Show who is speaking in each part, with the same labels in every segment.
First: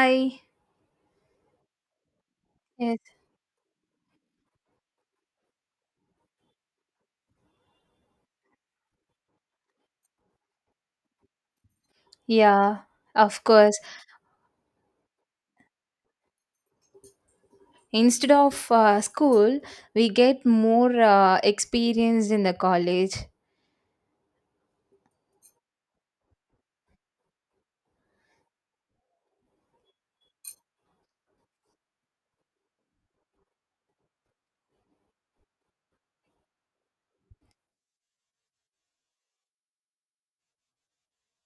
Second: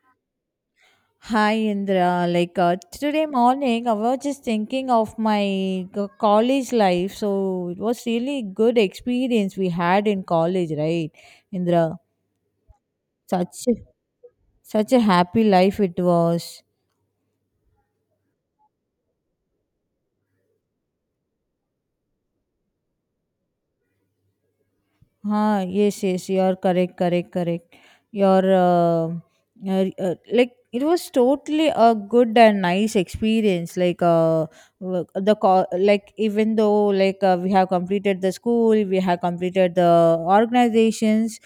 Speaker 1: Hi.
Speaker 2: Hi Indra, like
Speaker 1: Yes.
Speaker 2: today morning I was just thinking of my college life. So it was really good experience we had in college, right, Indra?
Speaker 1: Yeah, of
Speaker 2: Such a-
Speaker 1: course.
Speaker 2: Such a happy life it was.
Speaker 1: Instead of school, we get more experience in the college.
Speaker 2: हाँ, yes, yes, you are correct, correct, correct. Your Like it was totally a good and nice experience. Like like even though like we have completed the school, we have completed the organizations,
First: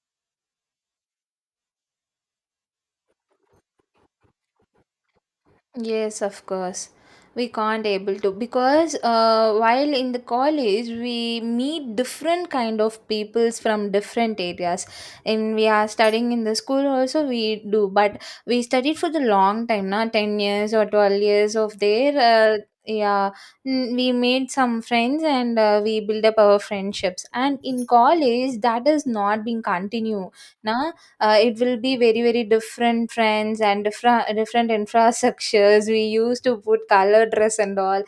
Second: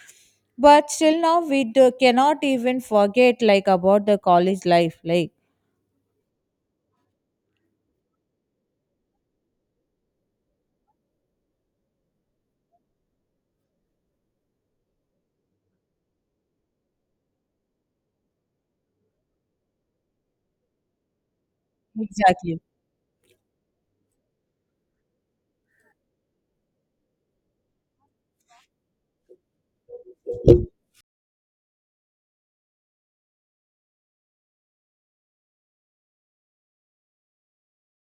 Speaker 2: but still now cannot even forget like about the college life.
Speaker 1: Yes, of course. We can't able to because while in the college we meet different kind of peoples from different areas, and we are studying in the school also we do, but we studied for the long time now 10 years or 12 years of there. uh,
Speaker 2: Exactly
Speaker 1: yeah. We made some friends, and we build up our friendships, and in college that is not being continue na. It will be very very different trends and different different infrastructures. We use to put color dress and all,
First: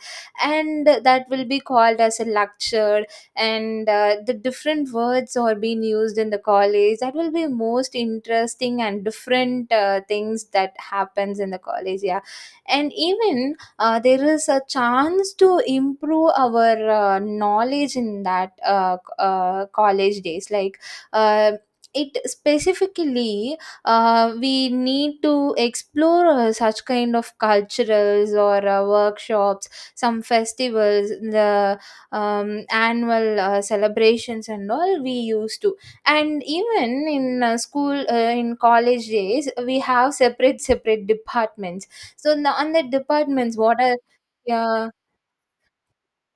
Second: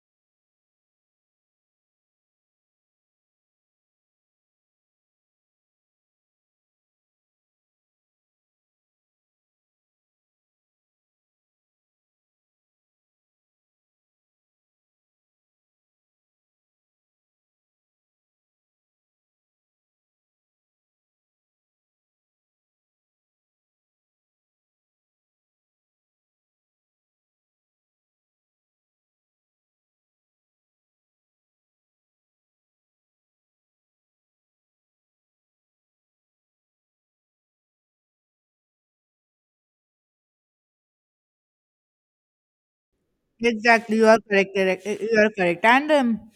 Speaker 1: and that will be called as a lecture. And the different words are being used in the college that will be most interesting, and different things that happens in the college, yeah. And even there is a chance to improve our knowledge in that college days, like. uh, it specifically, we need to explore such kind of culturals or workshops, some festivals, the annual celebrations and all we used to. And even in school, in college days we have separate separate departments. So now on the departments what are.
Speaker 2: Exactly, you are correct,
Speaker 1: Yeah.
Speaker 2: you are correct, and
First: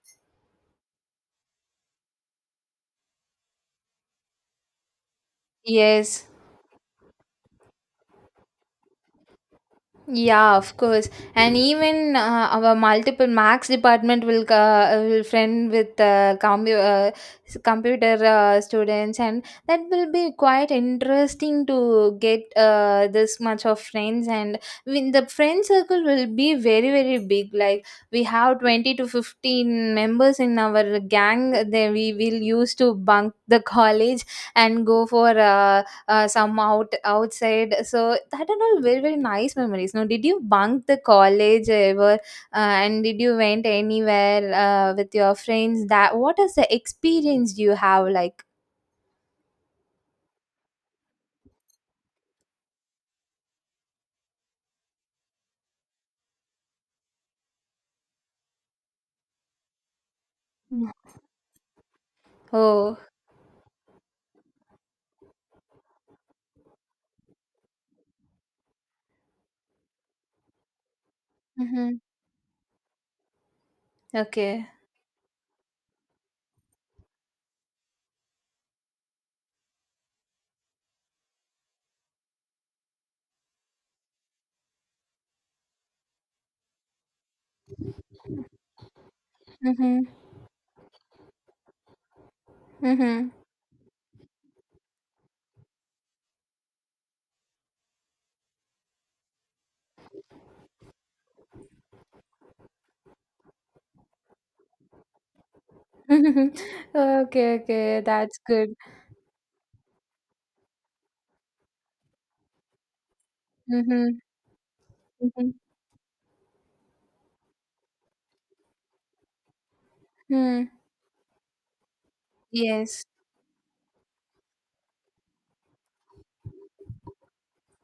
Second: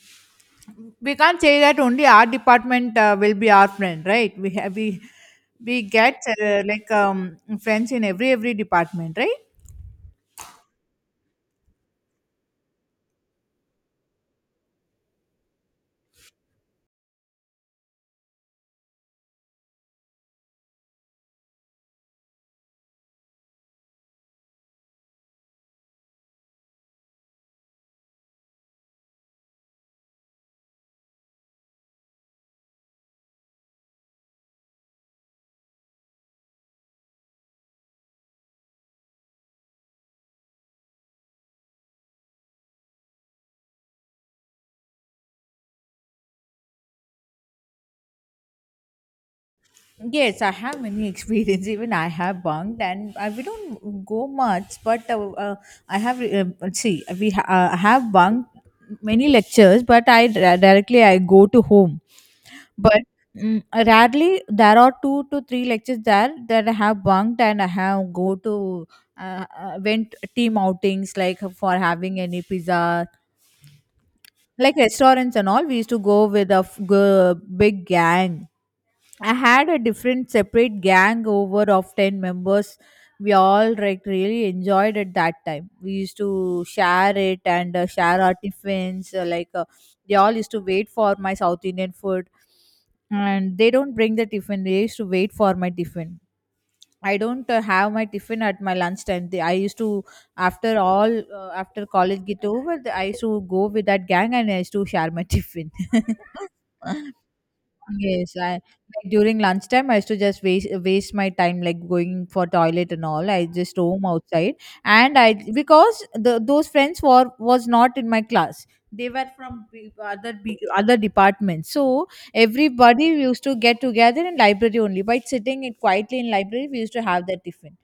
Speaker 2: we can't say that only our department will be our friend, right? We get
Speaker 1: Yes.
Speaker 2: like friends in every department, right?
Speaker 1: Yeah, of course. And even our multiple max department will friend with computer students, and that will be quite interesting to get this much of friends. And when the friend circle will be very very big. Like we have 20 to 15 members in our gang. Then we will use to bunk the college and go for. Some out outside, so that are all very very nice memories. Now, did you bunk the college ever and did you went anywhere with your friends, that what is the experience you have, like?
Speaker 2: Yes, I have many experience. Even I have bunked, and we don't go much. But I have see we ha- have bunked many lectures, but
Speaker 1: Mm.
Speaker 2: directly I go to home.
Speaker 1: Oh.
Speaker 2: But rarely there are two to three lectures there that I have bunked, and I have go to went team outings like for
Speaker 1: Mm-hmm.
Speaker 2: having any pizza,
Speaker 1: Okay.
Speaker 2: like restaurants and all. We used to go with a big gang. I had a different separate gang over of 10 members. We all like really enjoyed at that time. We used to share it and share our tiffins. Like
Speaker 1: Mm-hmm.
Speaker 2: they all used to wait for my South Indian food,
Speaker 1: Mm-hmm.
Speaker 2: and they don't bring the tiffin. They used to wait for my tiffin. I don't have my tiffin at my lunchtime. They, I used to, After all, after college get over, I used to go with that gang, and I used to share my tiffin.
Speaker 1: Okay, okay,
Speaker 2: Yes,
Speaker 1: that's
Speaker 2: I like
Speaker 1: good.
Speaker 2: during lunchtime I used to just waste my time, like going for toilet and all. I just roam
Speaker 1: Mm-hmm.
Speaker 2: outside, and I
Speaker 1: Mm-hmm.
Speaker 2: because the those friends were was not in my class. They were from
Speaker 1: Hmm.
Speaker 2: other departments. So
Speaker 1: Yes,
Speaker 2: everybody used to get together in library only. By sitting it quietly in library, we used to have that tiffin.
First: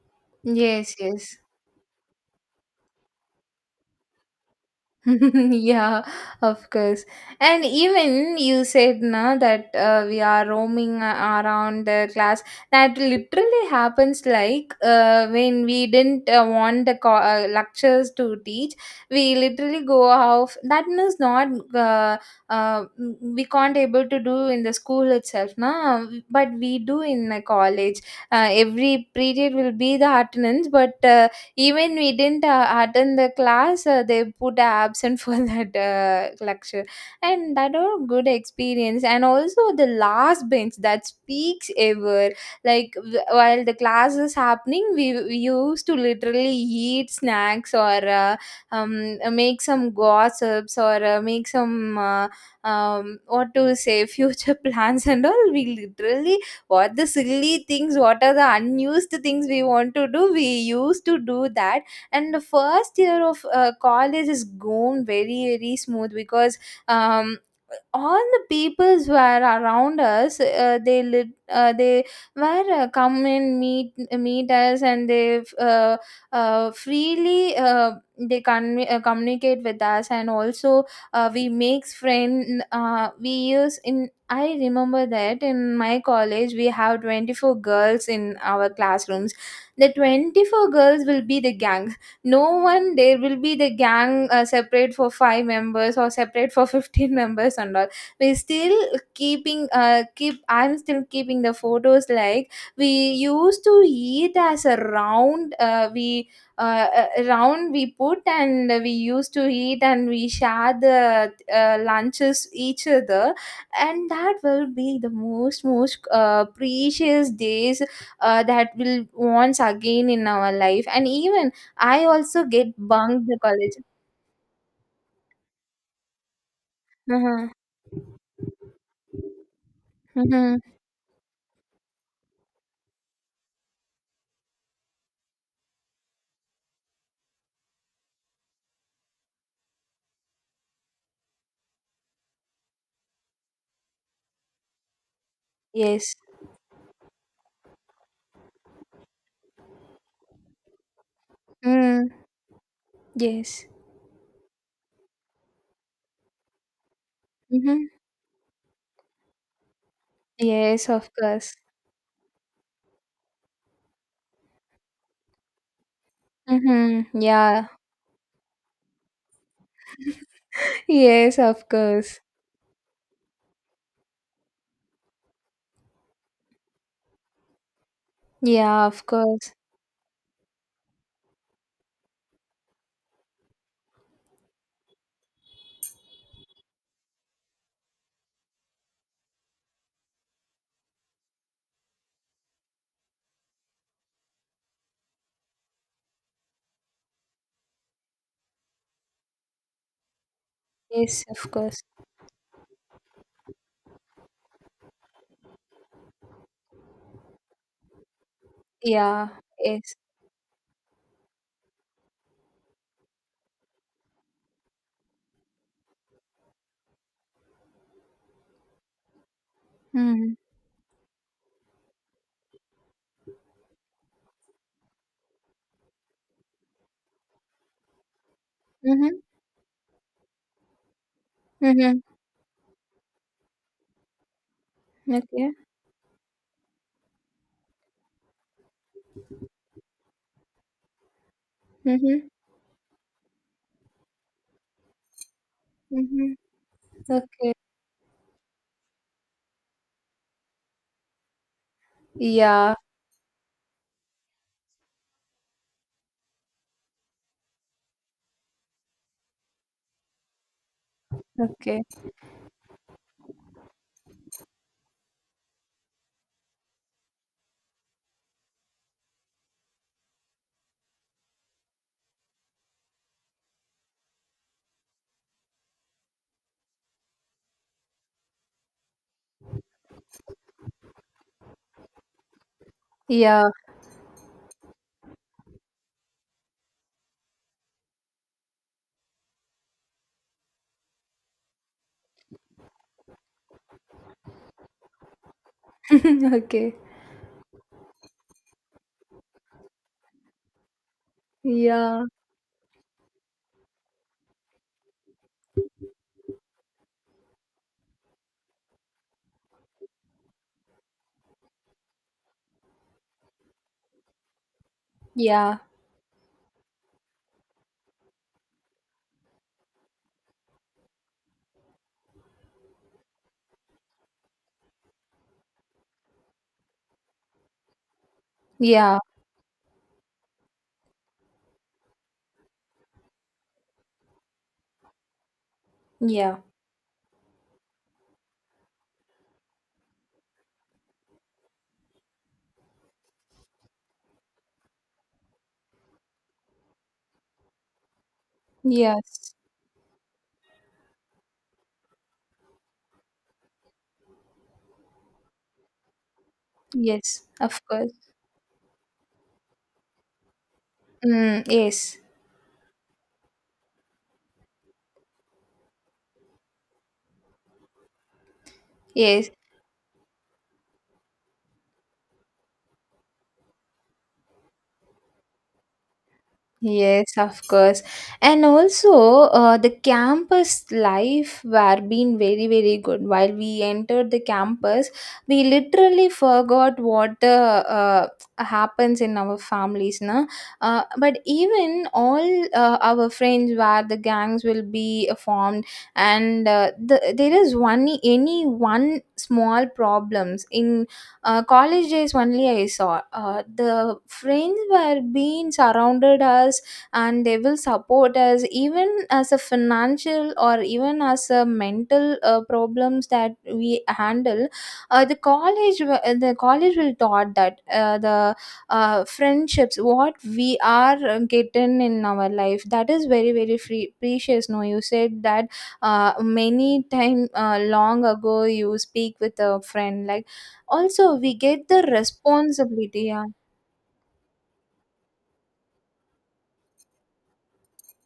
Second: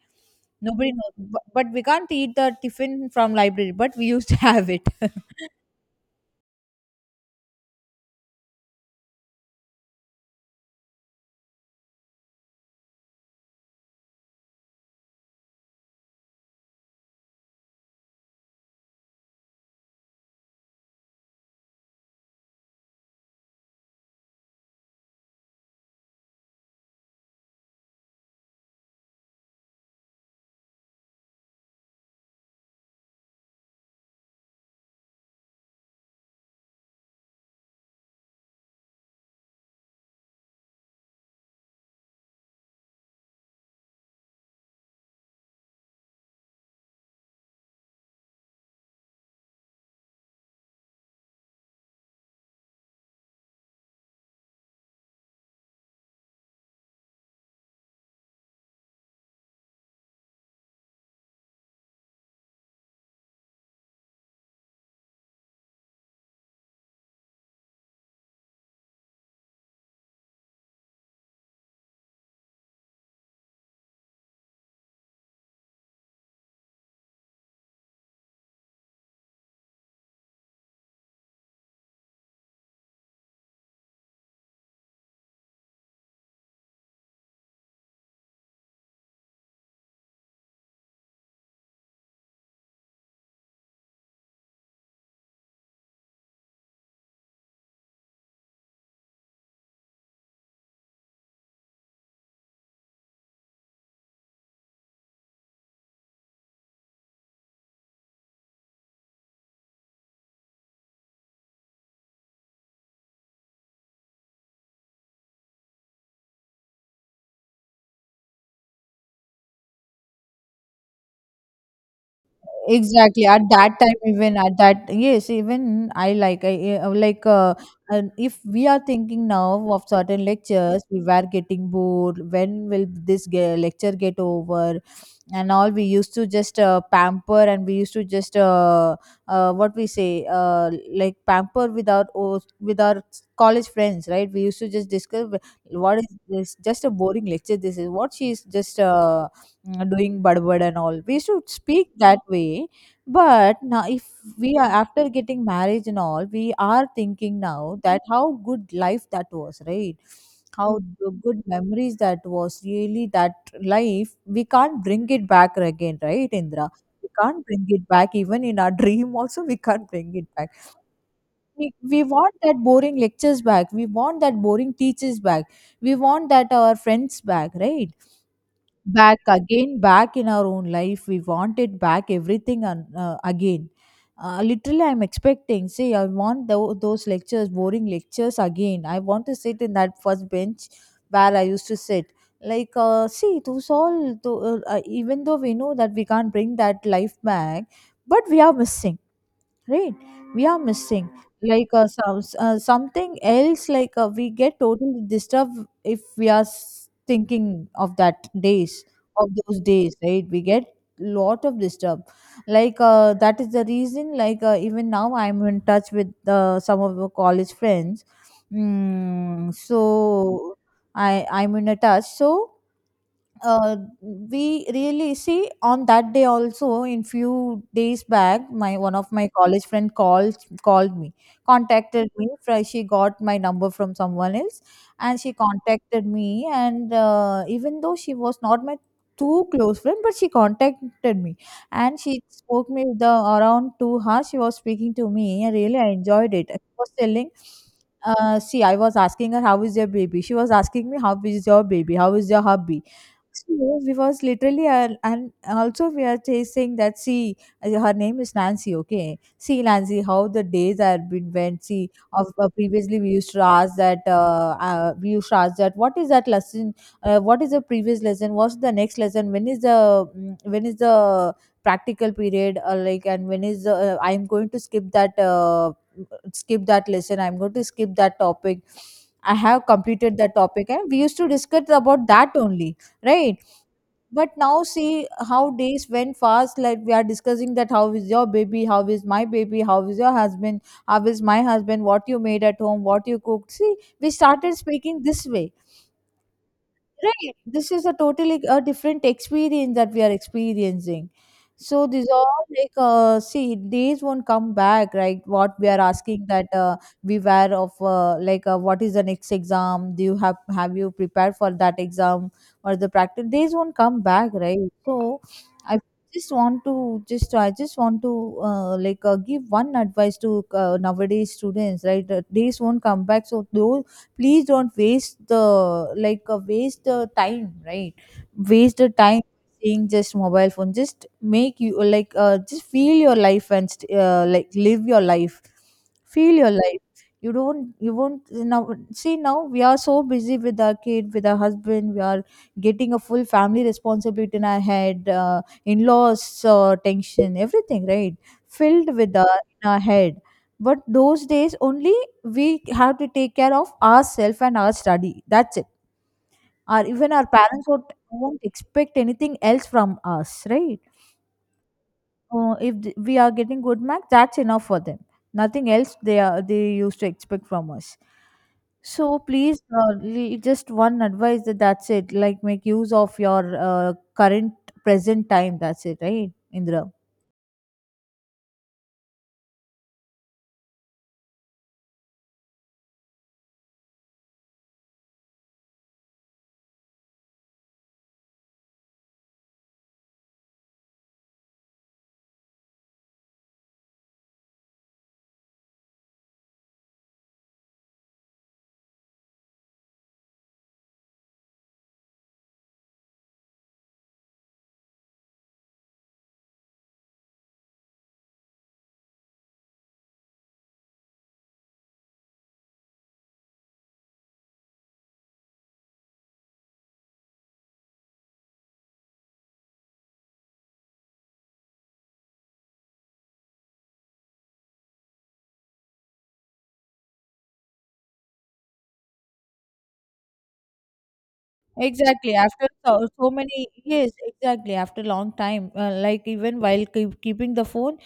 Speaker 2: Nobody
Speaker 1: yes,
Speaker 2: knows,
Speaker 1: yes.
Speaker 2: but we can't eat the tiffin from library. But we used to have it.
Speaker 1: Yeah, of course. And even you said now that we are roaming around the class. That literally happens like when we didn't want the lectures to teach, we literally go off. That is not uh, uh, we can't able to do in the school itself now, but we do in the college. Every period will be the attendance, but. Even we didn't attend the class, they put a absent for that lecture. And that was good experience. And also the last bench that speaks ever. Like while the class is happening, we used to literally eat snacks or make some gossips or make some what to say, future plans and all. We literally, what the silly things, what are the unused things we want to do, we used to do that. And the first year of college is gone very very smooth, because um all the peoples were around us. They they were come and meet us, and they freely they communicate with us. And also we makes friend we use in. I remember that in my college we have 24 girls in our classrooms. The 24 girls will be the gang. No one there will be the gang separate for 5 members or separate for 15 members and all. We still keeping keep I'm still keeping the photos, like we used to eat as a round. We round we put, and we used to eat, and we share the lunches each other. And that will be the most most precious days that will once again in our life. And even I also get
Speaker 2: Exactly,
Speaker 1: bunked the
Speaker 2: at that
Speaker 1: college.
Speaker 2: time, even at that, yes, even I like I eh, like
Speaker 1: Uh-huh.
Speaker 2: and if we are thinking now of certain
Speaker 1: Mm-hmm.
Speaker 2: lectures, we were getting bored, when will this lecture get over? And all, we used to just pamper, and we used to just what we say, like pamper with with our college friends, right? We used to just discuss, what is
Speaker 1: Yes.
Speaker 2: this? Just a boring lecture. This is what she's just doing, budbud and all, we used to speak
Speaker 1: Mm.
Speaker 2: that way. But
Speaker 1: Yes.
Speaker 2: now if we are after getting marriage and all, we are thinking now
Speaker 1: Mm-hmm.
Speaker 2: that how good life that was, right? How
Speaker 1: Yes, of
Speaker 2: the good
Speaker 1: course.
Speaker 2: memories that was, really that life, we can't bring it back again, right, Indra? We
Speaker 1: Mm-hmm.
Speaker 2: can't bring
Speaker 1: Yeah.
Speaker 2: it back even in our dream, also, we can't bring it back.
Speaker 1: Yes, of
Speaker 2: We
Speaker 1: course.
Speaker 2: want that boring lectures back, we want that boring teachers back, we want that our friends back, right?
Speaker 1: Yeah, of
Speaker 2: Back
Speaker 1: course.
Speaker 2: again, back in our own life, we want it back, everything, and again. Literally, I'm expecting. See, I want those lectures, boring lectures again. I want to sit in that first bench where I used to sit. Like, see, those all, even though we know that we can't bring that life back, but we are missing, right? We are missing
Speaker 1: Yes, of
Speaker 2: like
Speaker 1: course.
Speaker 2: some, something else. Like we get totally disturbed if we are thinking of that days,
Speaker 1: Yeah.
Speaker 2: of those
Speaker 1: Yes.
Speaker 2: days, right? We get lot of disturb. Like that is the reason, like even now I'm in touch with some of our college friends.
Speaker 1: Mm-hmm.
Speaker 2: So I'm in a touch. So uh, we really see, on that day also, in few days back, my one of
Speaker 1: Mm-hmm.
Speaker 2: my college friend called me,
Speaker 1: Mm-hmm.
Speaker 2: contacted me, she got my number from someone else, and she
Speaker 1: Okay.
Speaker 2: contacted me, and even though she was not my too close friend, but she contacted me, and she
Speaker 1: Mm-hmm.
Speaker 2: spoke me the around 2 hours she was speaking to me, and really I
Speaker 1: Mm-hmm.
Speaker 2: enjoyed it. She was telling,
Speaker 1: Okay.
Speaker 2: see, I was asking her, how is your baby? She was asking me, how is your baby? How is your
Speaker 1: Yeah.
Speaker 2: hubby? Yes, because literally and also we are chasing that, see, her name is Nancy. Okay, see, Nancy, how the days are been went.
Speaker 1: Okay.
Speaker 2: See, of previously, we used to ask that, we used to ask that, what is that lesson, what is the previous lesson, what's the next lesson, when is the practical period, like, and when is the, I'm going to skip that, skip that lesson, I'm going to skip that topic, I have completed that topic, and we used to discuss about that only, right?
Speaker 1: Yeah.
Speaker 2: But now see how days went fast. Like, we are discussing that, how is your baby, how is my baby, how is your husband, how is my husband, what you made at home, what you cooked? See, we started speaking this way.
Speaker 1: Okay.
Speaker 2: Right. This is a totally a different experience that we are experiencing. So
Speaker 1: Yeah.
Speaker 2: these are like, see, days won't come back, right? What we are asking that, we were of like what is the next exam? Do you Have you prepared for that exam or the practice? Days won't come back, right? So
Speaker 1: Yeah.
Speaker 2: I I just want to like give one advice to nowadays students, right? Days won't come back, so those, please don't waste the, like waste the time, right? Waste the
Speaker 1: Yeah.
Speaker 2: time seeing just mobile phone. Just make you, like just feel your life, and like live your life. Feel
Speaker 1: Yeah.
Speaker 2: your life, you don't, you won't now. See now we are so busy with our kid, with our husband, we are getting a full family responsibility in our head, in-laws, tension, everything, right? Filled with
Speaker 1: Yes.
Speaker 2: our, in our head. But those days only, we have to take care of ourselves and our study, that's it. Our Even our
Speaker 1: Yes. Of
Speaker 2: parents would,
Speaker 1: course.
Speaker 2: won't expect anything else from us, right?
Speaker 1: Mm, yes.
Speaker 2: If we are getting good marks, that's enough for them. Nothing else they used to expect from us. So
Speaker 1: Yes.
Speaker 2: please, just one advice, that's it. Like make use of your current present time. That's it, right, Indra?
Speaker 1: Yes, of course. And also, the campus life were been very, very good. While we entered the campus, we literally forgot what the happens in our families, na. But even all our friends, where the gangs will be formed, and the, there is one any one small problems in college days only I saw. The friends were being surrounded us, and they will support us even as a financial or even as a mental problems that we handle. The college the college will taught that the friendships what we are getting in our life that is very very free, precious. No, you said that many time long ago you speak with a friend, like also, we get the
Speaker 2: Exactly. After
Speaker 1: responsibility,
Speaker 2: so,
Speaker 1: yeah.
Speaker 2: so many, yes, exactly. After long time, like even while keeping the phone,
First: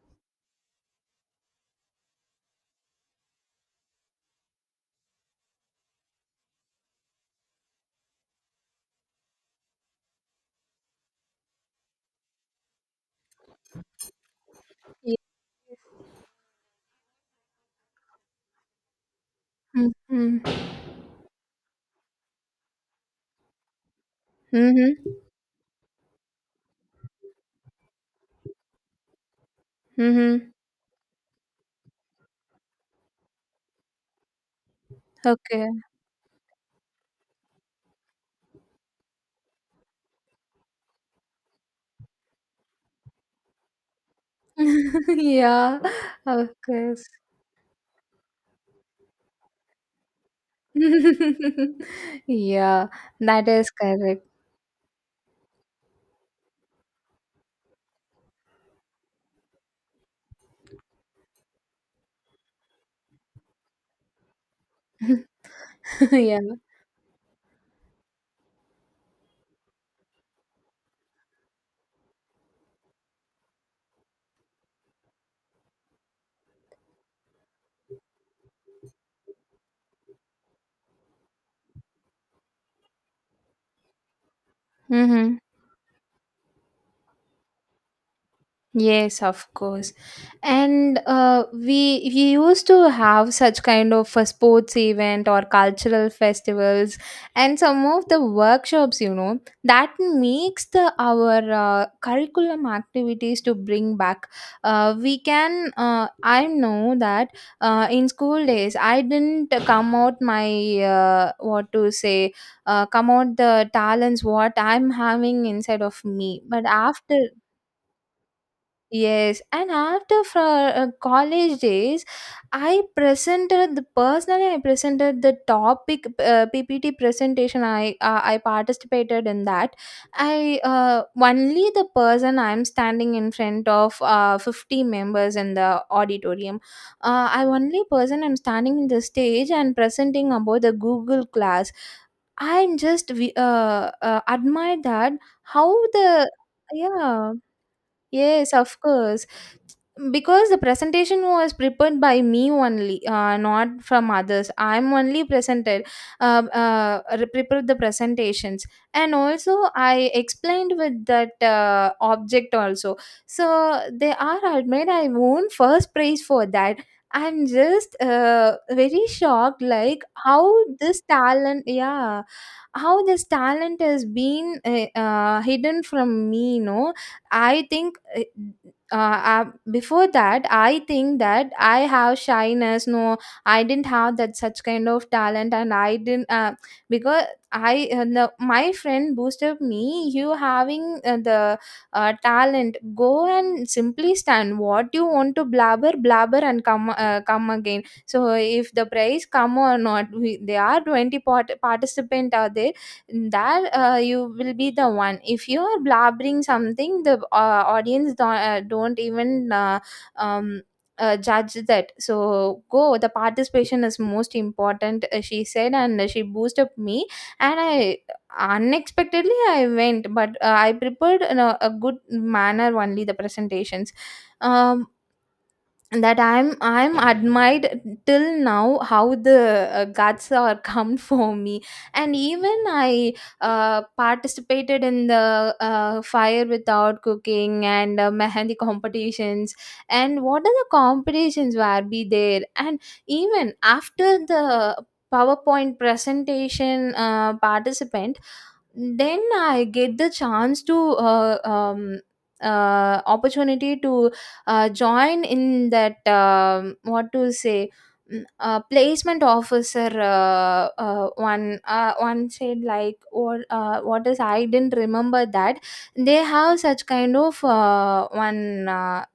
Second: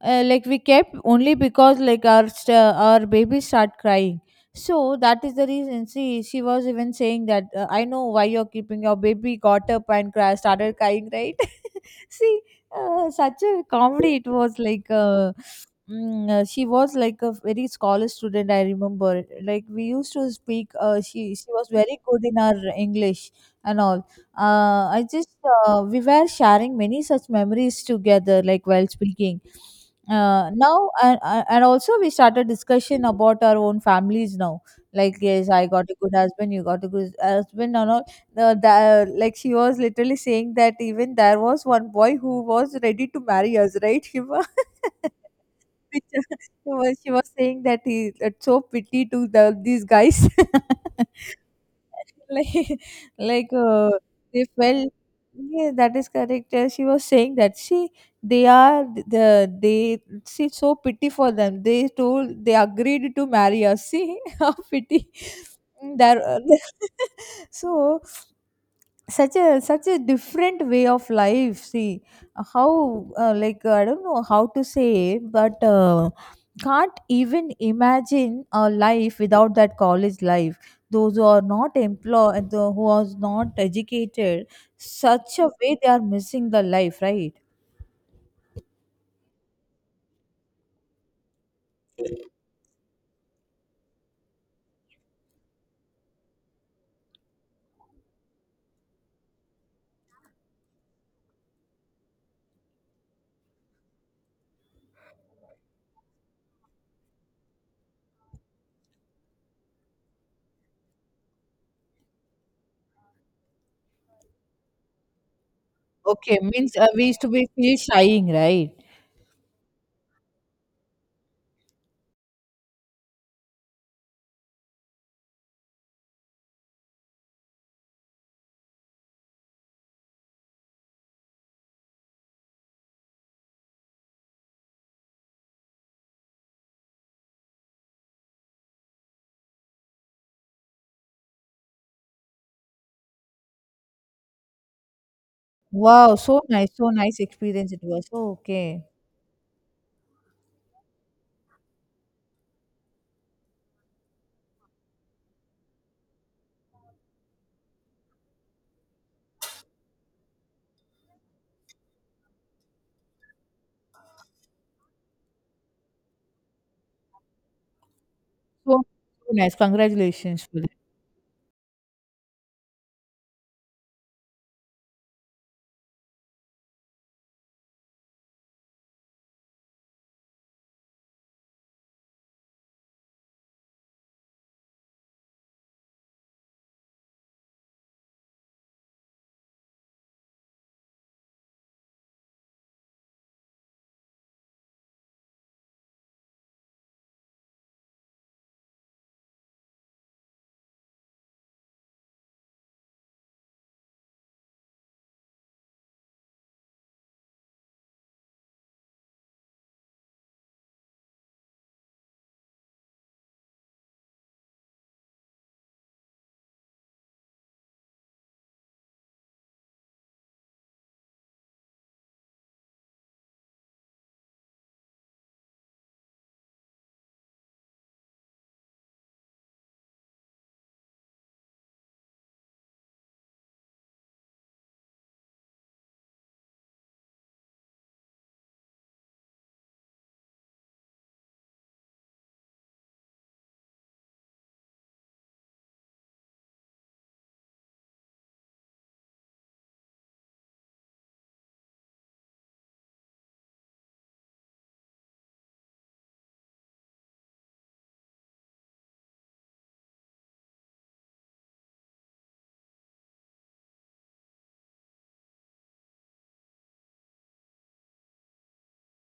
Speaker 2: like we kept only because like our baby start crying. So that is the reason. See, she was even saying that, I know why you're keeping, your baby got up and cry, started crying, right? See, such a comedy it was, like.
Speaker 1: Ye-.
Speaker 2: She was like a very scholar student, I remember. Like, we
Speaker 1: Mm,
Speaker 2: used to
Speaker 1: mm.
Speaker 2: speak, she was very good in our English and all.
Speaker 1: Mhm,
Speaker 2: I just We were sharing many such memories together, like while speaking,
Speaker 1: mhm.
Speaker 2: now, and also we started discussion about our own families now, like, yes, I
Speaker 1: Okay.
Speaker 2: got a good husband, you got a good husband and all. Like, she was literally saying that, even there was one boy who was ready to marry us, right, Shiva?
Speaker 1: Yeah,
Speaker 2: Which,
Speaker 1: of
Speaker 2: she was
Speaker 1: course.
Speaker 2: she was saying that, he it's so pity to the these guys. like
Speaker 1: Yeah, that
Speaker 2: like
Speaker 1: is correct.
Speaker 2: they felt, yeah, that is correct. She was saying that, she they are the they she, so pity for them, they told they agreed to marry us. See, how pity there.
Speaker 1: Yeah.
Speaker 2: So, such a different way of life. See how, like, I don't know how to say, but can't even imagine a life without that college life. Those who are not employed, who are not educated,
Speaker 1: Mm-hmm.
Speaker 2: such a way they are missing the life, right?
Speaker 1: Yes, of course. And we used to have such kind of a sports event or cultural festivals and some of the workshops, that makes the our curriculum activities to bring back. We can I know that in school days I didn't come out my what to say, come out the talents what I'm having inside of
Speaker 2: Okay,
Speaker 1: me, but
Speaker 2: means we
Speaker 1: after.
Speaker 2: used to be feel shying, right?
Speaker 1: Yes, and after for college days, I presented the personally. I presented the topic PPT presentation. I participated in that. I only the person I'm standing in front of 50 members in the auditorium. I only person I'm standing in the stage and presenting about the Google class. I'm just admire that how
Speaker 2: Wow,
Speaker 1: the.
Speaker 2: so nice, so nice
Speaker 1: Yeah.
Speaker 2: experience it was.
Speaker 1: Yes, of
Speaker 2: Okay.
Speaker 1: course. Because the presentation was prepared by me only, not from others. I'm only presented, prepared the presentations, and also I explained with that object also. So they are admit I won first prize for that. I'm just
Speaker 2: So,
Speaker 1: very
Speaker 2: so nice,
Speaker 1: shocked, like
Speaker 2: congratulations
Speaker 1: how
Speaker 2: for
Speaker 1: this talent, yeah, how this talent has been hidden from me, you know. I think uh, uh, before that I think that I have shyness, no. I didn't have that such kind of talent, and I didn't because I the, my friend boosted me. You having the talent, go and simply stand what you want to blabber blabber, and come come again. So if the prize come or not, we, there are 20-part- participant are there, that you will be the one if you are blabbering something, the audience don't even um, judge that. So go, the participation is most important, she said, and she boosted up me. And I unexpectedly I went, but I prepared in a good manner only the presentations. um that I'm admired till now how the guts are come for me. And even I participated in the fire without cooking, and mehendi competitions, and what are the competitions were be there. And even after the powerpoint presentation participant, then I get the chance to opportunity to join in that, what to say, placement officer one one said like, or what is I didn't remember that. They have such kind of one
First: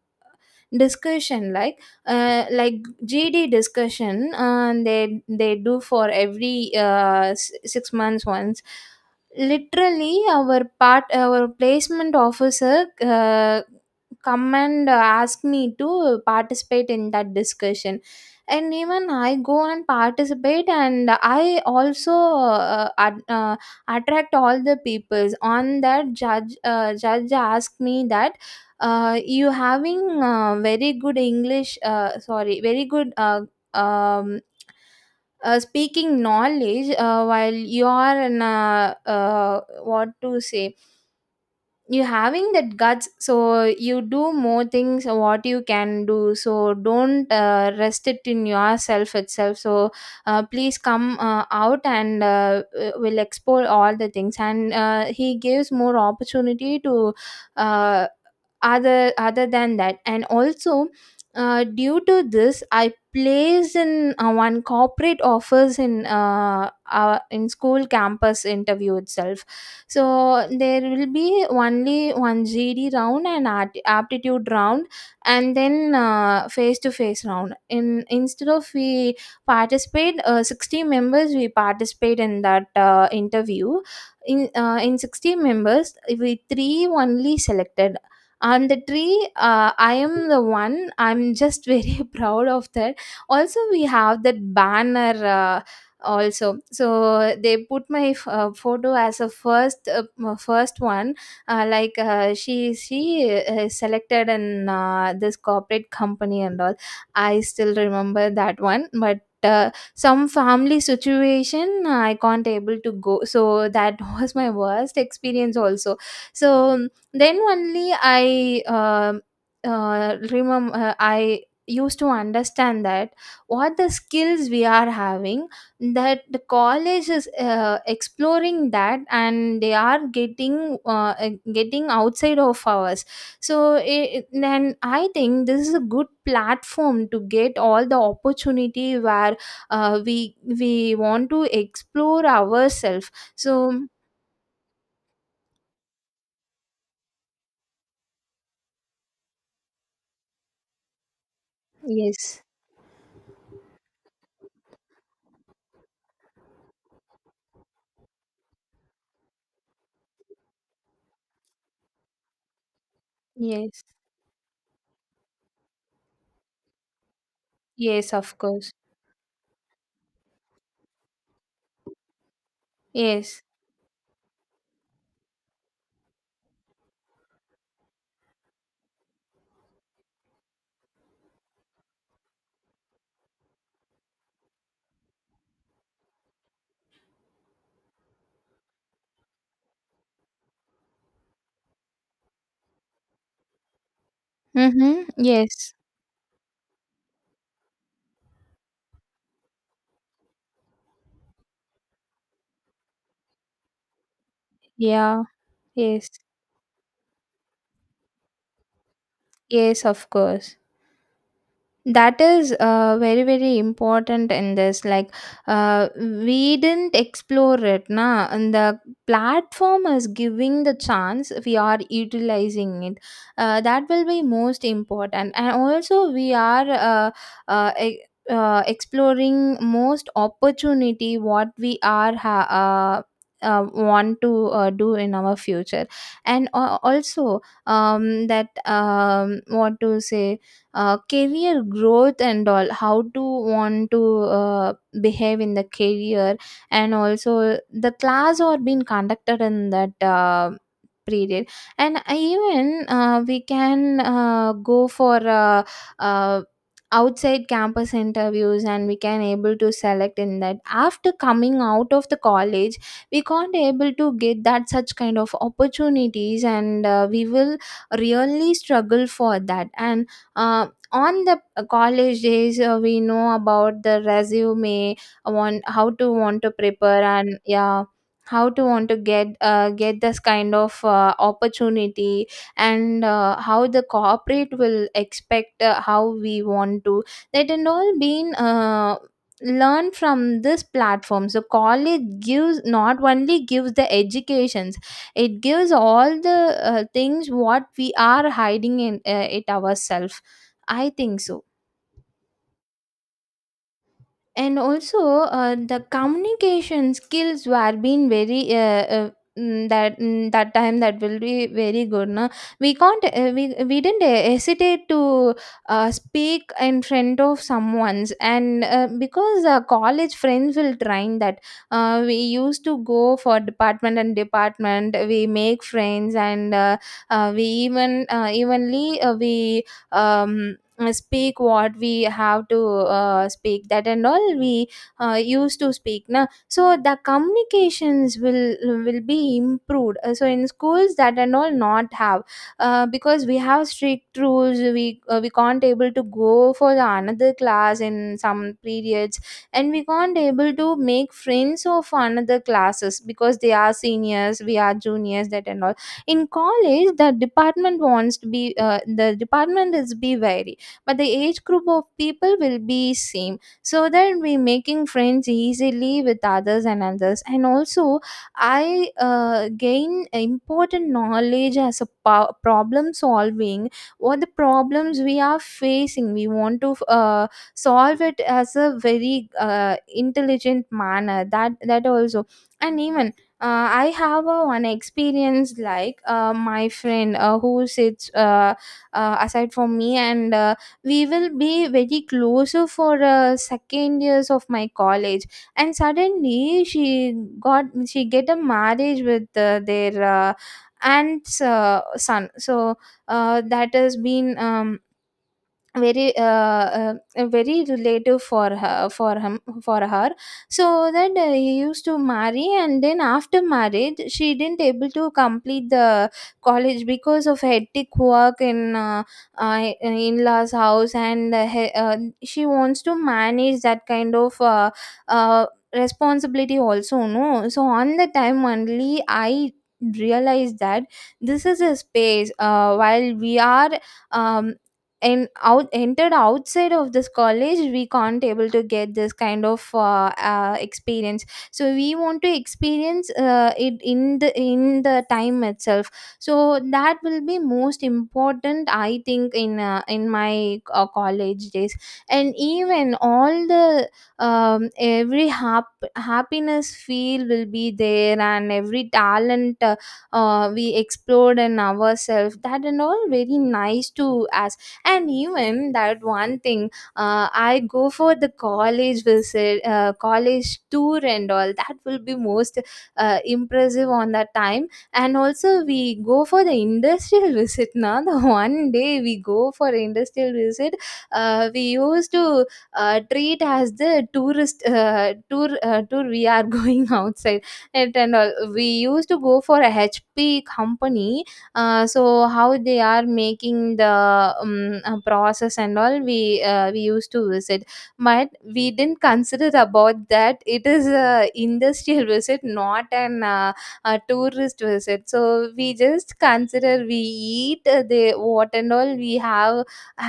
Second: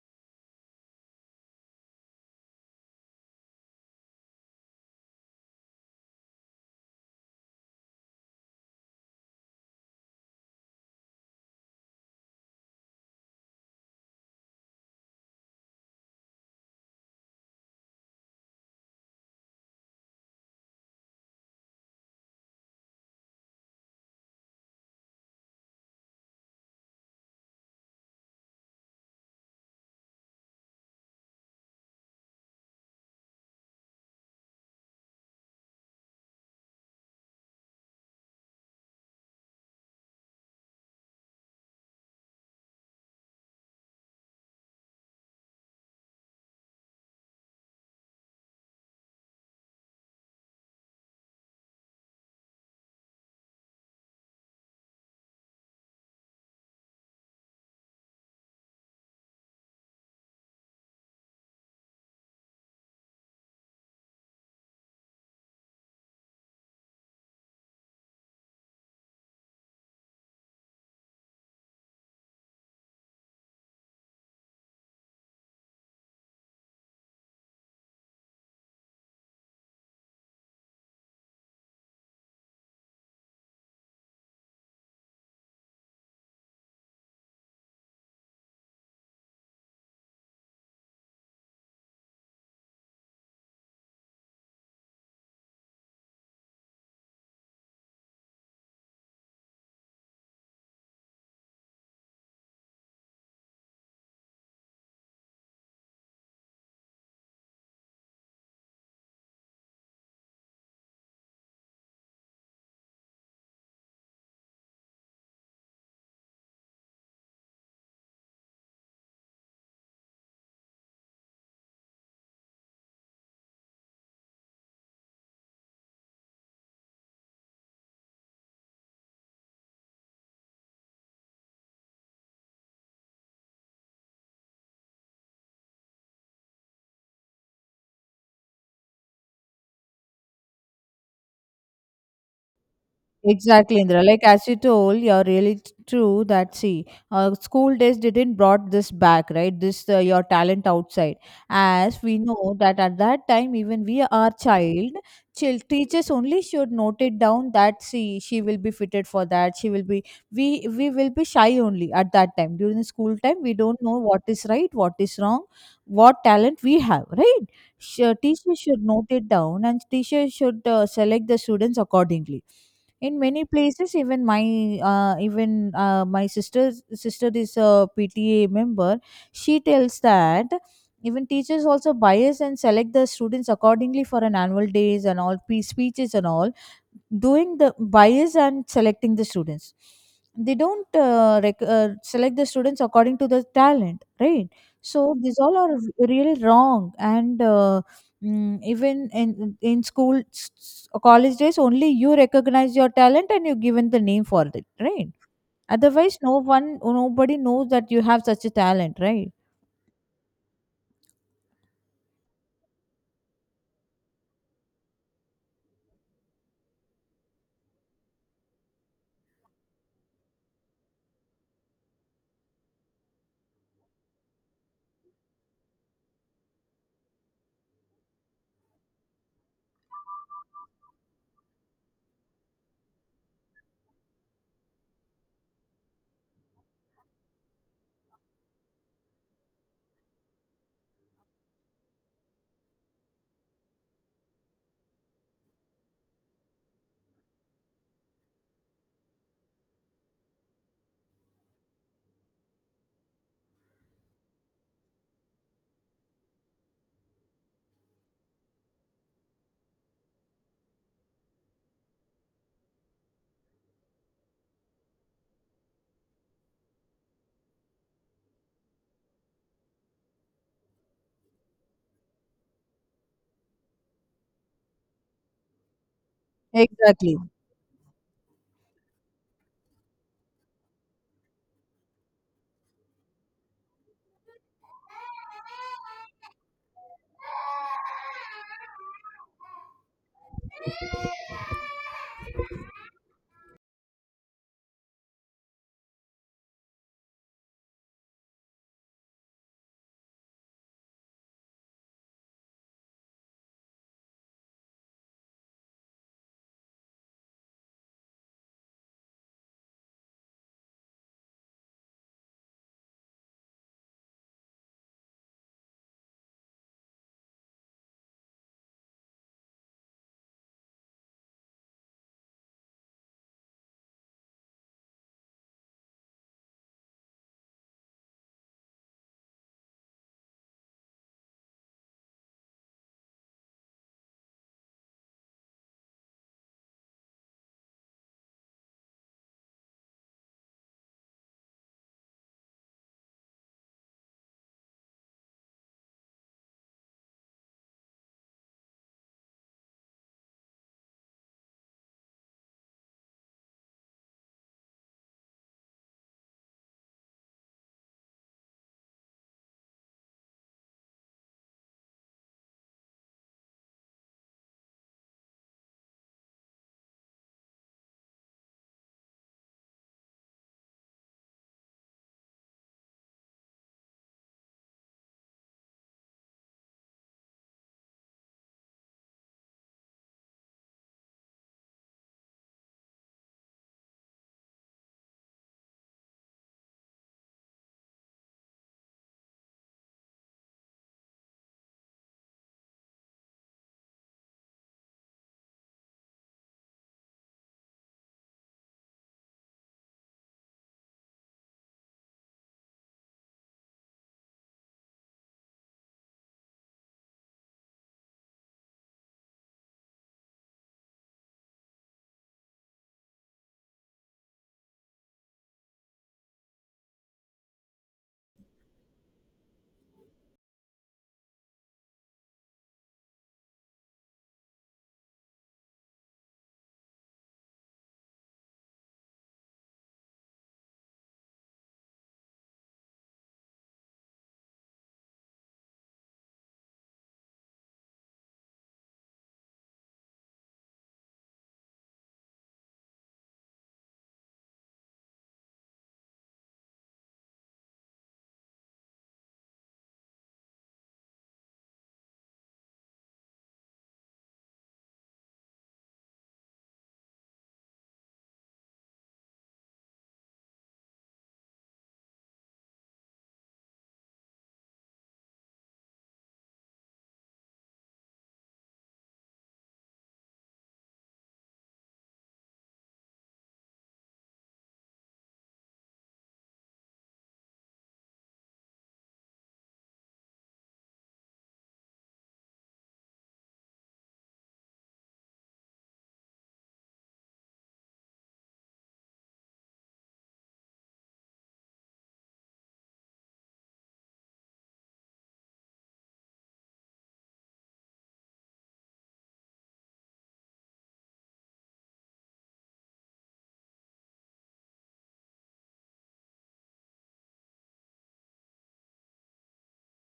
Speaker 1: discussion, like GD discussion. They do for every 6 months once. Literally our part our placement officer come and ask me to participate in that discussion. And even I go and participate, and I also attract all the peoples on that judge. Judge asked me that you having very good English, sorry, very good um, speaking knowledge. While you are in a, what to say, you having that guts, so you do more things what you can do, so don't rest it in yourself itself. So please come out and will explore all the things. And he gives more opportunity to uh, other other than that. And also due to this I placed in one corporate offers in our in school campus interview itself. So there will be only one GD round and aptitude round, and then face-to-face round. In instead of we participate, 60 members we participate in that interview. In 60 members, we three only selected. On the three I am the one. I'm just very proud of that. Also, we have that banner. Also, so they put my photo as a first first one, like, she selected in this corporate company and all. I still remember that one, but some family situation I can't able to go, so that was my worst experience also. So then only I remember I used to understand that what the skills we are having, that the college is exploring that, and they are getting getting outside of ours. So it, then I think this is a good platform to get all the opportunity where we want to explore ourselves. So
Speaker 2: Exactly, Indra. Like as you told, you're really true that, see, school days didn't brought this back, right? This your talent outside, as we
Speaker 1: yes,
Speaker 2: know that at that time, even we are child, child teachers only should note it down that, see, she will be fitted for that. She will be, we will be shy only at that time during the school time. We don't
Speaker 1: yes,
Speaker 2: know what is right, what is wrong, what talent we have, right?
Speaker 1: yes,
Speaker 2: Sure,
Speaker 1: of
Speaker 2: teacher
Speaker 1: course.
Speaker 2: should note it down, and teacher should select the students accordingly in
Speaker 1: Yes.
Speaker 2: many places even my sister's sister is a PTA member. She tells that even teachers also bias and select the students accordingly for an annual days and all speeches and all, doing the bias and selecting the students. They don't select the students according to the talent, right? So
Speaker 1: Mm-hmm.
Speaker 2: these all
Speaker 1: Yes.
Speaker 2: are really wrong and even in school, college days, only you recognize your talent and you given the name for it, right?
Speaker 1: Yeah. Yes.
Speaker 2: Otherwise, no one, nobody knows that you have such a talent, right?
Speaker 1: Yes, of course. That is very, very important in this, like, we didn't explore it na, and the platform is giving the chance, we are utilizing it. That will be most important, and also we are uh, e- exploring most opportunity what we are want to do in our future. And also, that, what to say, career growth and all, how to want to uh, behave in the career, and also the class or being conducted in that period. And even we can go for uh, outside campus interviews, and we can able to select in that. After coming out of the college, we can't able to get that such kind of opportunities, and we will really struggle for that. And uh, on the college days, we know about the resume, want how to want to prepare,
Speaker 2: Exactly.
Speaker 1: and yeah, how to want to get this kind of opportunity, and how the corporate will expect, how we want to, that and all been learned from this platform. So college gives, not only gives the educations, it gives all the things what we are hiding in it ourselves, I think so. And also, the communication skills were being very, that, that time that will be very good na. We can't, we didn't hesitate to speak in front of someone's, and because college friends will train that. We used to go for department, and department we make friends, and we even evenly we, um, speak what we have to speak, that and all we used to speak na, so the communications will be improved. So in schools that and all not have, because we have strict rules, we can't able to go for the another class in some periods. And we can't able to make friends of another classes, because they are seniors, we are juniors, that and all. In college the department wants to be the department is be very, but the age group of people will be same, so that we making friends easily with others and others. And also, I gain important knowledge as a problem solving. What the problems we are facing, we want to uh, solve it as a very intelligent manner, that also. And even, I have a one experience, like, my friend, who sits aside from me, and we will be very closer for second years of my college. And suddenly she get a marriage with their aunt's son, so that has been, very, very relative for her, for him, for her. So that he used to marry, and then after marriage she didn't able to complete the college because of hectic work in in-laws house, and she wants to manage that kind of uh, responsibility also, no. So on the time only I realized that this is a space while we are, um, and out entered outside of this college, we can't able to get this kind of experience. So we want to experience it in the time itself. So that will be most important, I think, in my college days. And even all the, every happiness feel will be there, and every talent we explored in ourselves, that and all very nice to as. And even that one thing, I go for the college visit, college tour, and all that will be most impressive on that time. And also we go for the industrial visit. Now the one day we go for industrial visit, we used to treat as the tourist tour, we are going outside. It and all we used to go for a HP company. So how they are making the process and all, we used to visit. But we didn't consider about that, it is a industrial visit, not an a tourist visit. So we just consider we eat the what and all we have,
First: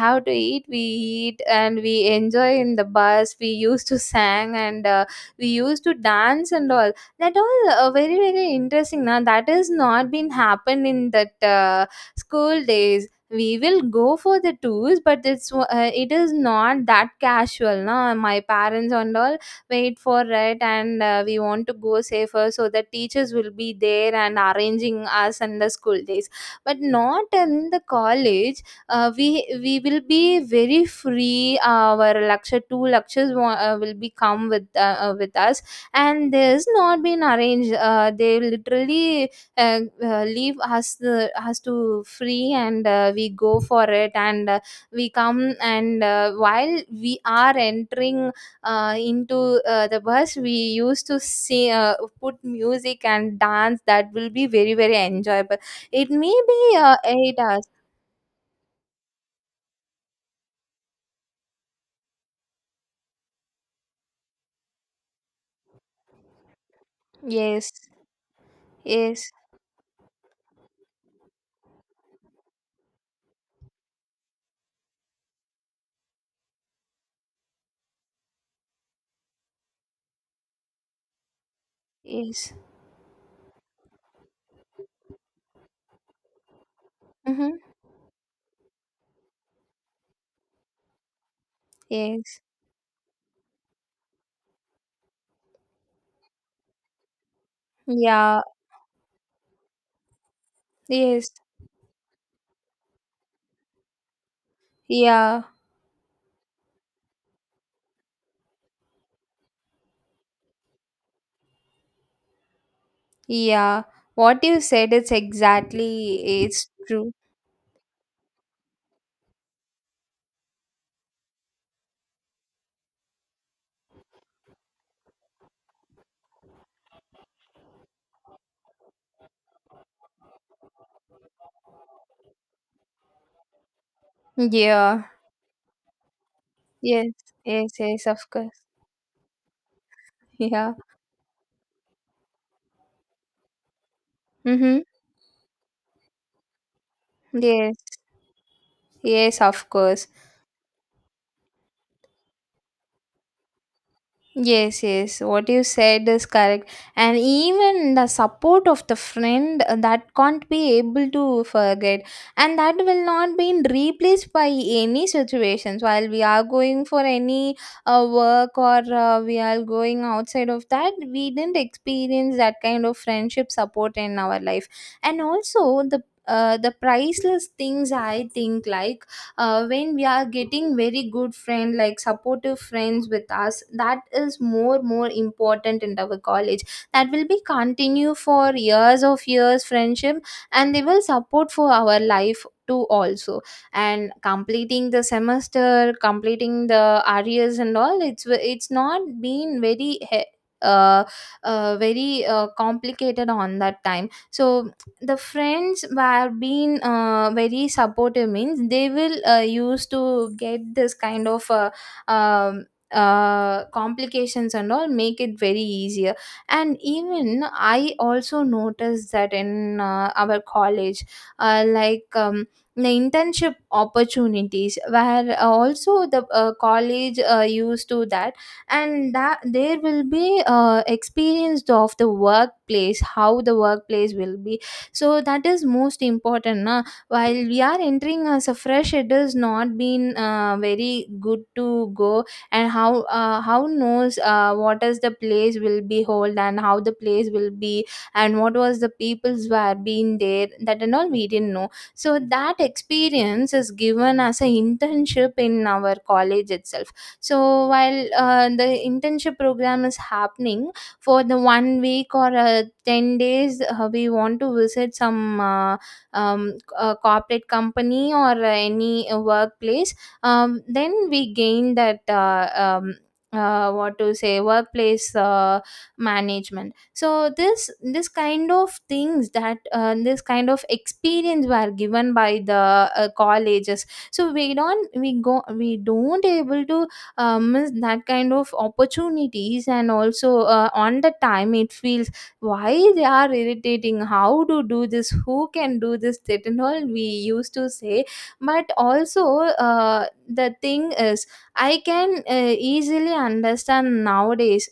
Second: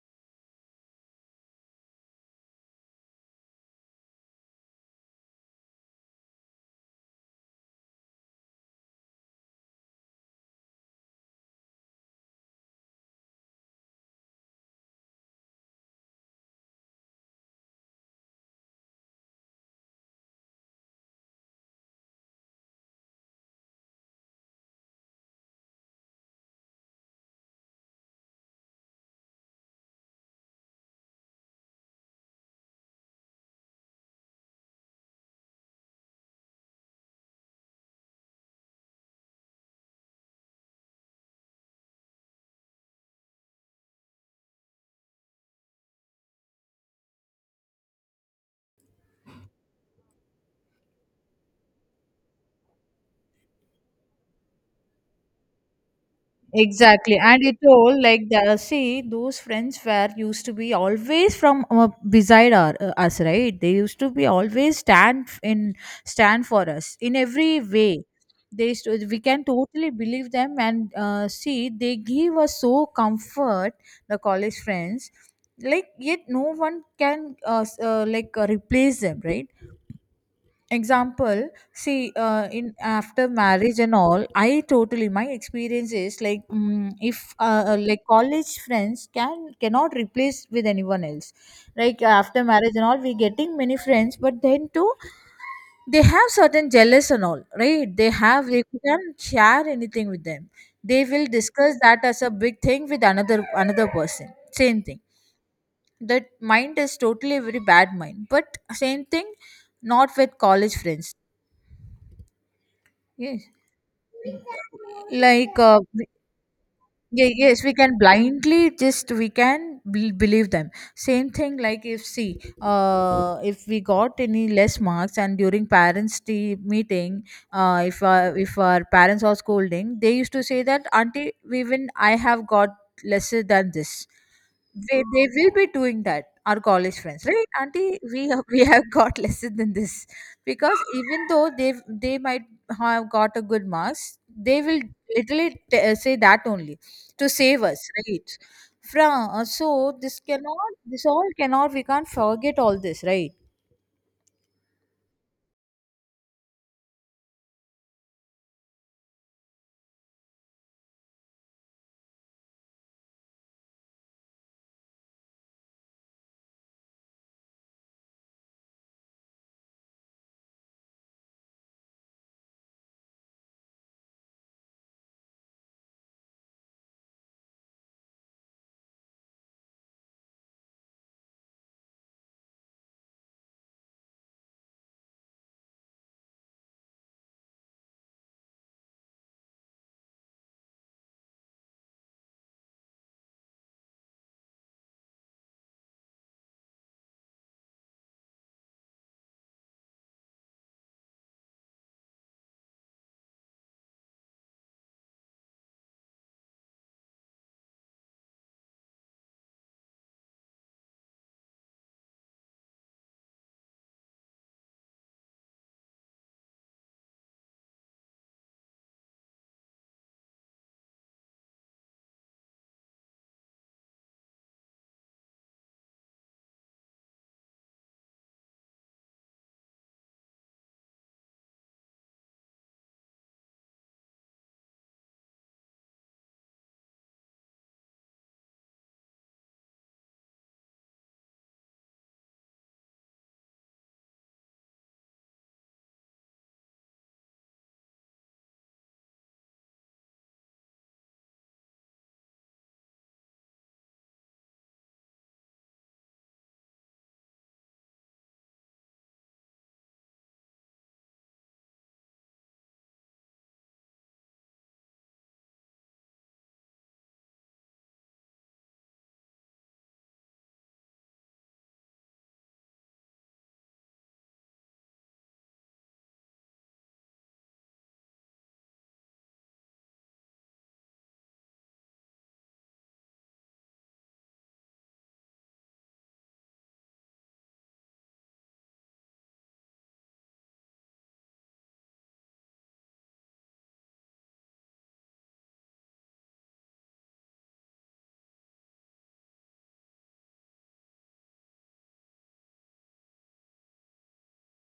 Speaker 1: how to eat we eat, and we enjoy in the bus, we used to sang, and we used to dance and all. That all very, very interesting now. That has not been happened in that school days. We will go for the tours, but it is not that casual. Now my parents and all wait for it, and we want to go safer, so the teachers will be there and arranging us in the school days. But not in the college. uh, we we will be very free, our lecture, two lectures will be come with us. And there's not been arranged. They literally leave us to free, and we go for it, and we come, and while we are entering into the bus, we used to see, put music and dance, that will be very, very enjoyable. It may be
Speaker 2: Exactly,
Speaker 1: 8
Speaker 2: and it
Speaker 1: hours.
Speaker 2: all like the see those friends were used to be always from beside our, us, right? They used to be always stand f- in stand for us in every
Speaker 1: Yes,
Speaker 2: way. They used to, we
Speaker 1: yes,
Speaker 2: can totally believe them and see they give us so comfort, the college friends. Like yet no one can like replace them, right? Example, see
Speaker 1: yes.
Speaker 2: in after marriage and all, I totally my experience is like mm if
Speaker 1: Mm-hmm.
Speaker 2: like college friends can cannot replace with anyone else. Like
Speaker 1: Yes.
Speaker 2: after marriage and all we getting many friends, but then too they have certain jealous and all, right? They
Speaker 1: Yeah.
Speaker 2: have they can't share anything with them. They will
Speaker 1: Yes.
Speaker 2: discuss that as a big thing with another another person, same thing.
Speaker 1: Yeah.
Speaker 2: That mind is totally a very bad mind, but same thing not with college friends. Yes.
Speaker 1: Yeah, what you said is
Speaker 2: Like
Speaker 1: exactly it's true.
Speaker 2: yeah, yes, we can blindly just we can believe them. Same thing like if see, if we got any less marks and during parents' tea meeting, if our parents are scolding, they used to say that auntie, even I have got lesser than this. They,
Speaker 1: Yeah.
Speaker 2: they will be doing that. Our college
Speaker 1: Yes.
Speaker 2: friends, right,
Speaker 1: Yes.
Speaker 2: auntie?
Speaker 1: Yes. Of course.
Speaker 2: We have got lesser than this
Speaker 1: Yeah.
Speaker 2: because even though they might have got a good marks, they
Speaker 1: Mm-hmm.
Speaker 2: will literally say that only to save
Speaker 1: Yes.
Speaker 2: us, right?
Speaker 1: Yes.
Speaker 2: From
Speaker 1: Of
Speaker 2: so
Speaker 1: course.
Speaker 2: this cannot, this all cannot, we can't forget all this, right?
Speaker 1: Yes, yes, what you said is correct. And even the support of the friend, that can't be able to forget, and that will not be replaced by any situations while we are going for any work, or we are going outside of that. We didn't experience that kind of friendship support in our life, and also the priceless things I think, like when we are getting very good friend, like supportive friends with us, that is more important in our college. That will be continue for years of years friendship, and they will support for our life too also. And completing the semester, completing the arrears and all, it's not been very uh, complicated on that time. So the friends were being very supportive means, they will used to get this kind of um, complications and all, make it very easier. And even I also noticed that in our college, like, the internship opportunities where also the college used to that. And that, there will be experienced of the workplace, how the workplace will be. So that is most important na. While we are entering as a so fresh, it is not been very good to go. And how knows what is the place will be hold and how the place will be, and what was the people's were being there, that and all we didn't know. So that experience is given as an internship in our college itself. So while the internship program is happening for the one week or 10 days, we want to visit some corporate company or any workplace. Then we gain that what to say workplace management. So this kind of things, that this kind of experience were given by the colleges. So we don't able to, miss that kind of opportunities. And also on the time it feels, why they are irritating, how to do this, who can do this, that and all we used to say. But also the thing is, I can easily understand nowadays,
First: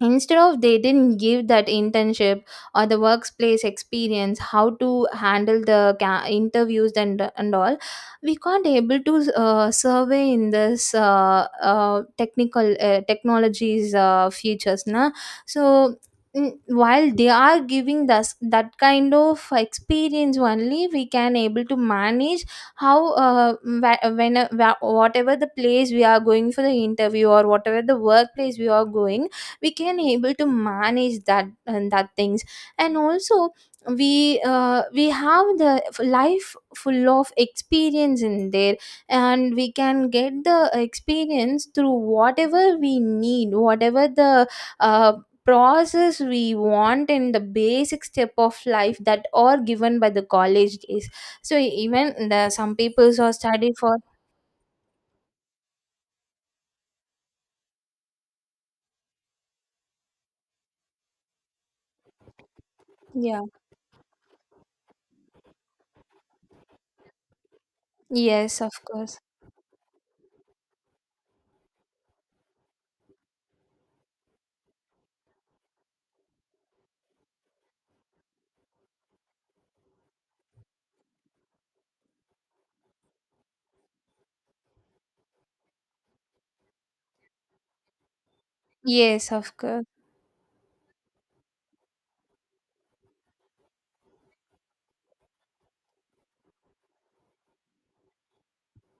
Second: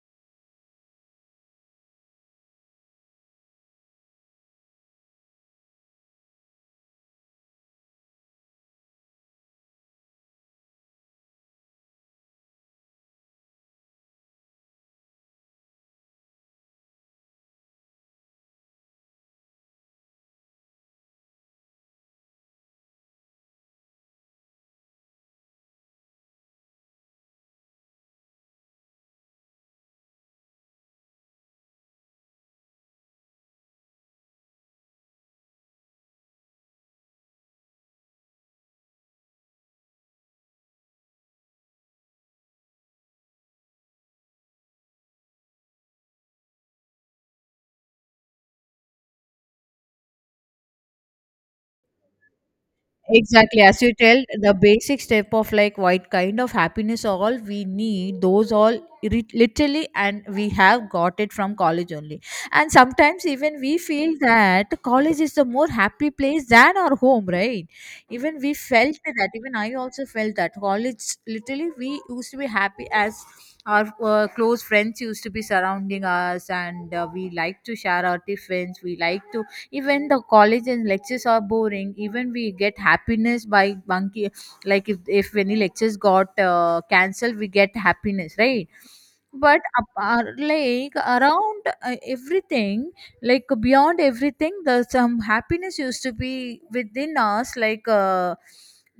Speaker 1: instead of, they didn't give that internship or the workplace experience, how to handle the interviews and all, we can't able to survey in this technical technologies futures na. So, mm, while they are giving us that kind of experience only we can able to manage how, whatever the place we are going for the interview, or whatever the workplace we are going, we can able to manage that and that things. And also we have the life full of experience in there. And we can get the experience through whatever we need, whatever the uh, process we want in the basic step of life, that are given by the college days. So even the some people are
Speaker 2: Exactly,
Speaker 1: study
Speaker 2: as you
Speaker 1: for.
Speaker 2: tell, the basic step of like what kind of happiness all we need, those all literally, and we have got it from college only. And sometimes
Speaker 1: Yeah.
Speaker 2: even we feel that college is the more happy place than our home, right? Even we
Speaker 1: Yes, of
Speaker 2: felt
Speaker 1: course.
Speaker 2: that, even I also felt that college literally we used to be happy as our close friends used to be surrounding us, and we like to share our tiffins, we like to even the college and lectures are boring, even we get happiness by bunky. Like if any lectures got cancelled, we get happiness, right?
Speaker 1: Yes, of
Speaker 2: But
Speaker 1: course.
Speaker 2: apart, like around everything, like beyond everything, the some happiness used to be within us like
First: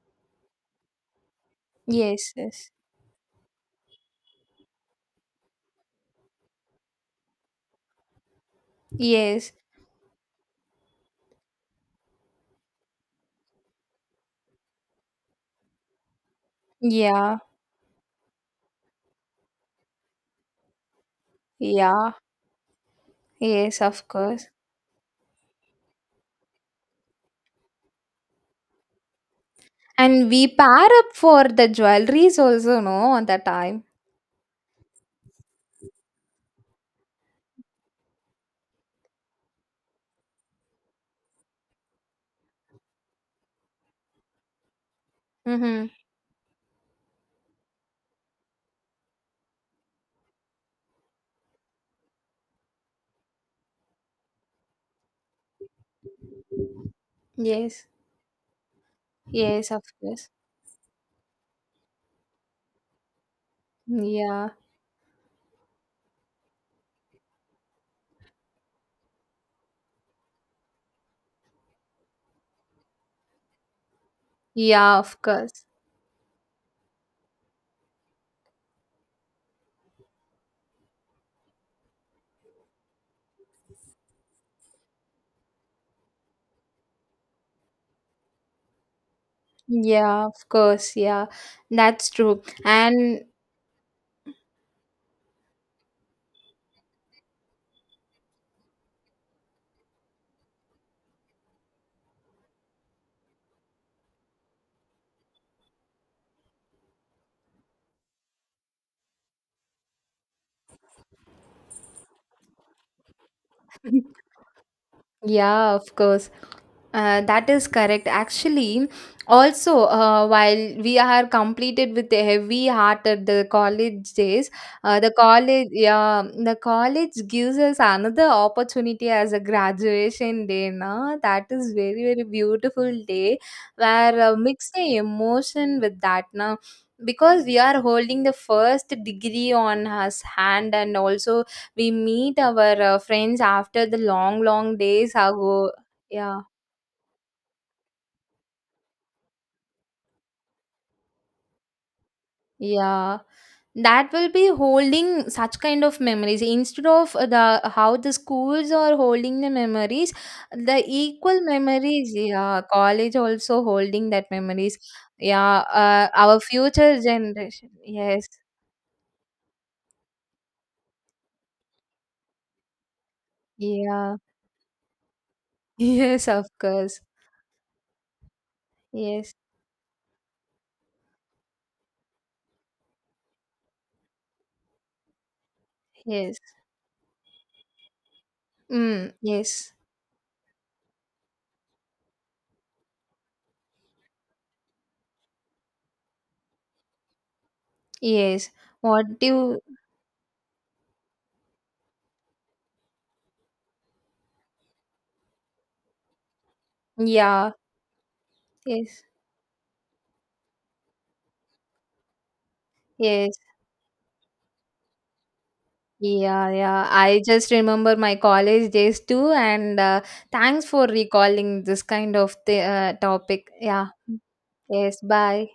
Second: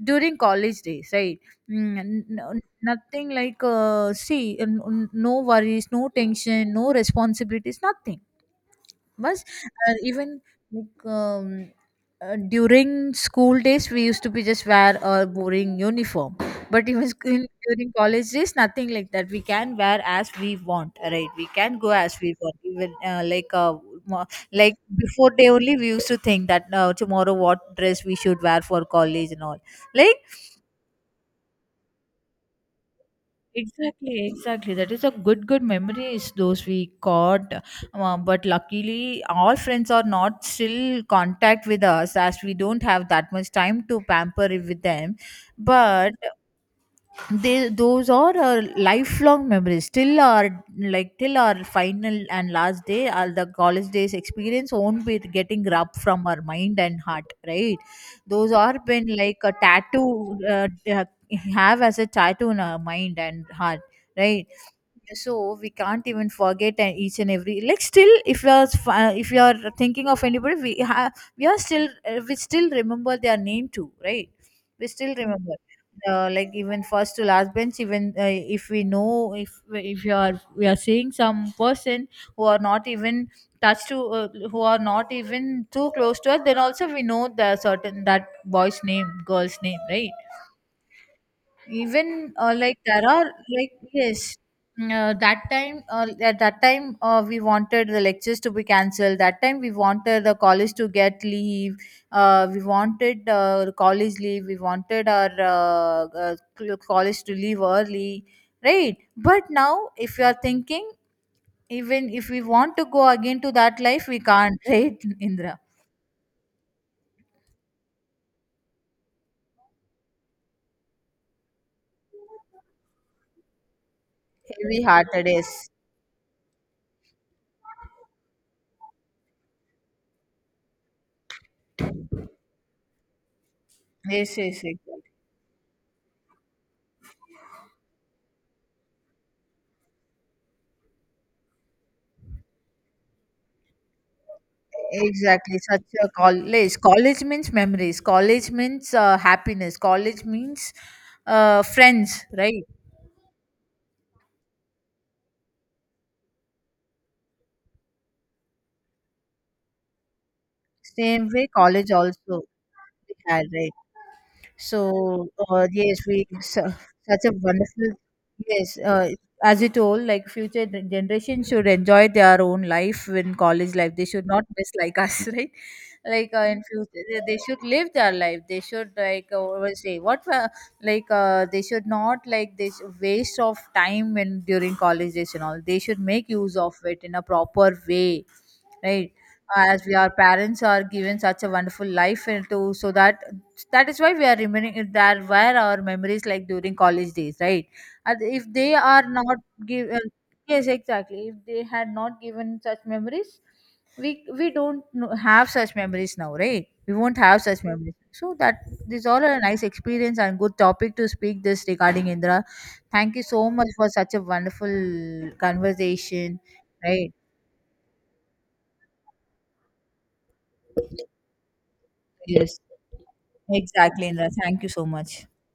Speaker 2: during college days, right? Mm,
Speaker 1: Yes.
Speaker 2: n-
Speaker 1: Yes.
Speaker 2: Nothing like see, no worries, no tension, no responsibilities, nothing. Bus
Speaker 1: Yes.
Speaker 2: and even like during school days we used to be just wear a boring uniform. But even
Speaker 1: Yeah,
Speaker 2: during college days nothing like that, we can wear as we want, right? We can go
Speaker 1: yeah,
Speaker 2: as we want, even like
Speaker 1: yes, of
Speaker 2: mo-
Speaker 1: course.
Speaker 2: like before day only we used to think that tomorrow what dress we should wear for college and all, like
Speaker 1: And we pair up for the jewelries also, no, on that time.
Speaker 2: Exactly, exactly. That is a good, good memories those we caught. But luckily, all friends are not still contact with us as we don't have that much time to pamper with them.
Speaker 1: Mm-hmm.
Speaker 2: But they those are our lifelong memories till our, like till our final and last day all the college days experience won't be getting rubbed from our mind and heart, right?
Speaker 1: Yes,
Speaker 2: Those are been like a
Speaker 1: yes, of course.
Speaker 2: tattoo have as a tattoo in our mind and heart, right?
Speaker 1: Yeah,
Speaker 2: So we can't even forget and each and every like still if you are if you are thinking of anybody we have, we are still we still remember their name too, right? We
Speaker 1: yeah,
Speaker 2: still
Speaker 1: of
Speaker 2: remember
Speaker 1: course.
Speaker 2: like even first to last bench, even if we know if you are we are seeing some person who are not even touched to who are not even too close to us, then also we know the certain that boy's name, girl's name, right?
Speaker 1: Yeah, of course. Yeah, that's
Speaker 2: Even
Speaker 1: true.
Speaker 2: like there
Speaker 1: And
Speaker 2: are like yes that time at that time we wanted the lectures to be cancelled, that time we wanted the college to get leave, we wanted college leave, we wanted our college to leave early, right? But now if you are thinking, even if we want to go again to that life we can't right Indra.
Speaker 1: yeah, of course. That is correct. Actually, also, while we are completed with the heavy heart at the college days,
Speaker 2: Heavy
Speaker 1: the
Speaker 2: hearted,
Speaker 1: college,
Speaker 2: yes.
Speaker 1: yeah, the college gives us another opportunity as a graduation day. Na? That is very, very beautiful day, where
Speaker 2: Yes, yes,
Speaker 1: mix
Speaker 2: yes.
Speaker 1: the emotion with that. Na? Because we are holding the first degree on us hand, and also we meet our friends after the long, long days
Speaker 2: Exactly,
Speaker 1: ago.
Speaker 2: such a
Speaker 1: Yeah,
Speaker 2: college. College means memories. College means happiness. College means friends, right?
Speaker 1: yeah. That will be holding such kind of memories, instead of the how the schools are holding the memories, the
Speaker 2: Same
Speaker 1: equal
Speaker 2: way, college
Speaker 1: memories.
Speaker 2: also
Speaker 1: Yeah,
Speaker 2: we
Speaker 1: college
Speaker 2: had,
Speaker 1: also
Speaker 2: right?
Speaker 1: holding that memories.
Speaker 2: So
Speaker 1: Yeah,
Speaker 2: yes, we
Speaker 1: our future
Speaker 2: such a
Speaker 1: generation.
Speaker 2: wonderful
Speaker 1: Yes,
Speaker 2: yes. As you told, like future generation should enjoy their own life in college life. They
Speaker 1: yeah,
Speaker 2: should not miss like us, right?
Speaker 1: yes,
Speaker 2: Like
Speaker 1: of
Speaker 2: in
Speaker 1: course.
Speaker 2: future, they should live their life. They should like
Speaker 1: Yes,
Speaker 2: what we say what like they should not like this waste of time when during college days and all. They should make
Speaker 1: yes.
Speaker 2: use of it in a proper way, right?
Speaker 1: Mm, yes,
Speaker 2: As we our parents are given such a wonderful life into so that that is why we are remembering that where our memories like during college days, right? And
Speaker 1: yes.
Speaker 2: if they are
Speaker 1: What do
Speaker 2: not
Speaker 1: you,
Speaker 2: given, yes exactly, if they had not given such memories we don't know- have such memories now, right? We won't have
Speaker 1: yeah,
Speaker 2: such memories, so that
Speaker 1: yes,
Speaker 2: these all are a nice experience and good topic to speak this regarding, Indra. Thank you
Speaker 1: yes.
Speaker 2: so much for such a wonderful conversation,
Speaker 1: Yeah, yeah.
Speaker 2: right?
Speaker 1: I just remember my college days too, and thanks for recalling this kind of
Speaker 2: Yes,
Speaker 1: topic. Yeah.
Speaker 2: exactly, Indra. Thank you so
Speaker 1: Yes,
Speaker 2: much.
Speaker 1: bye.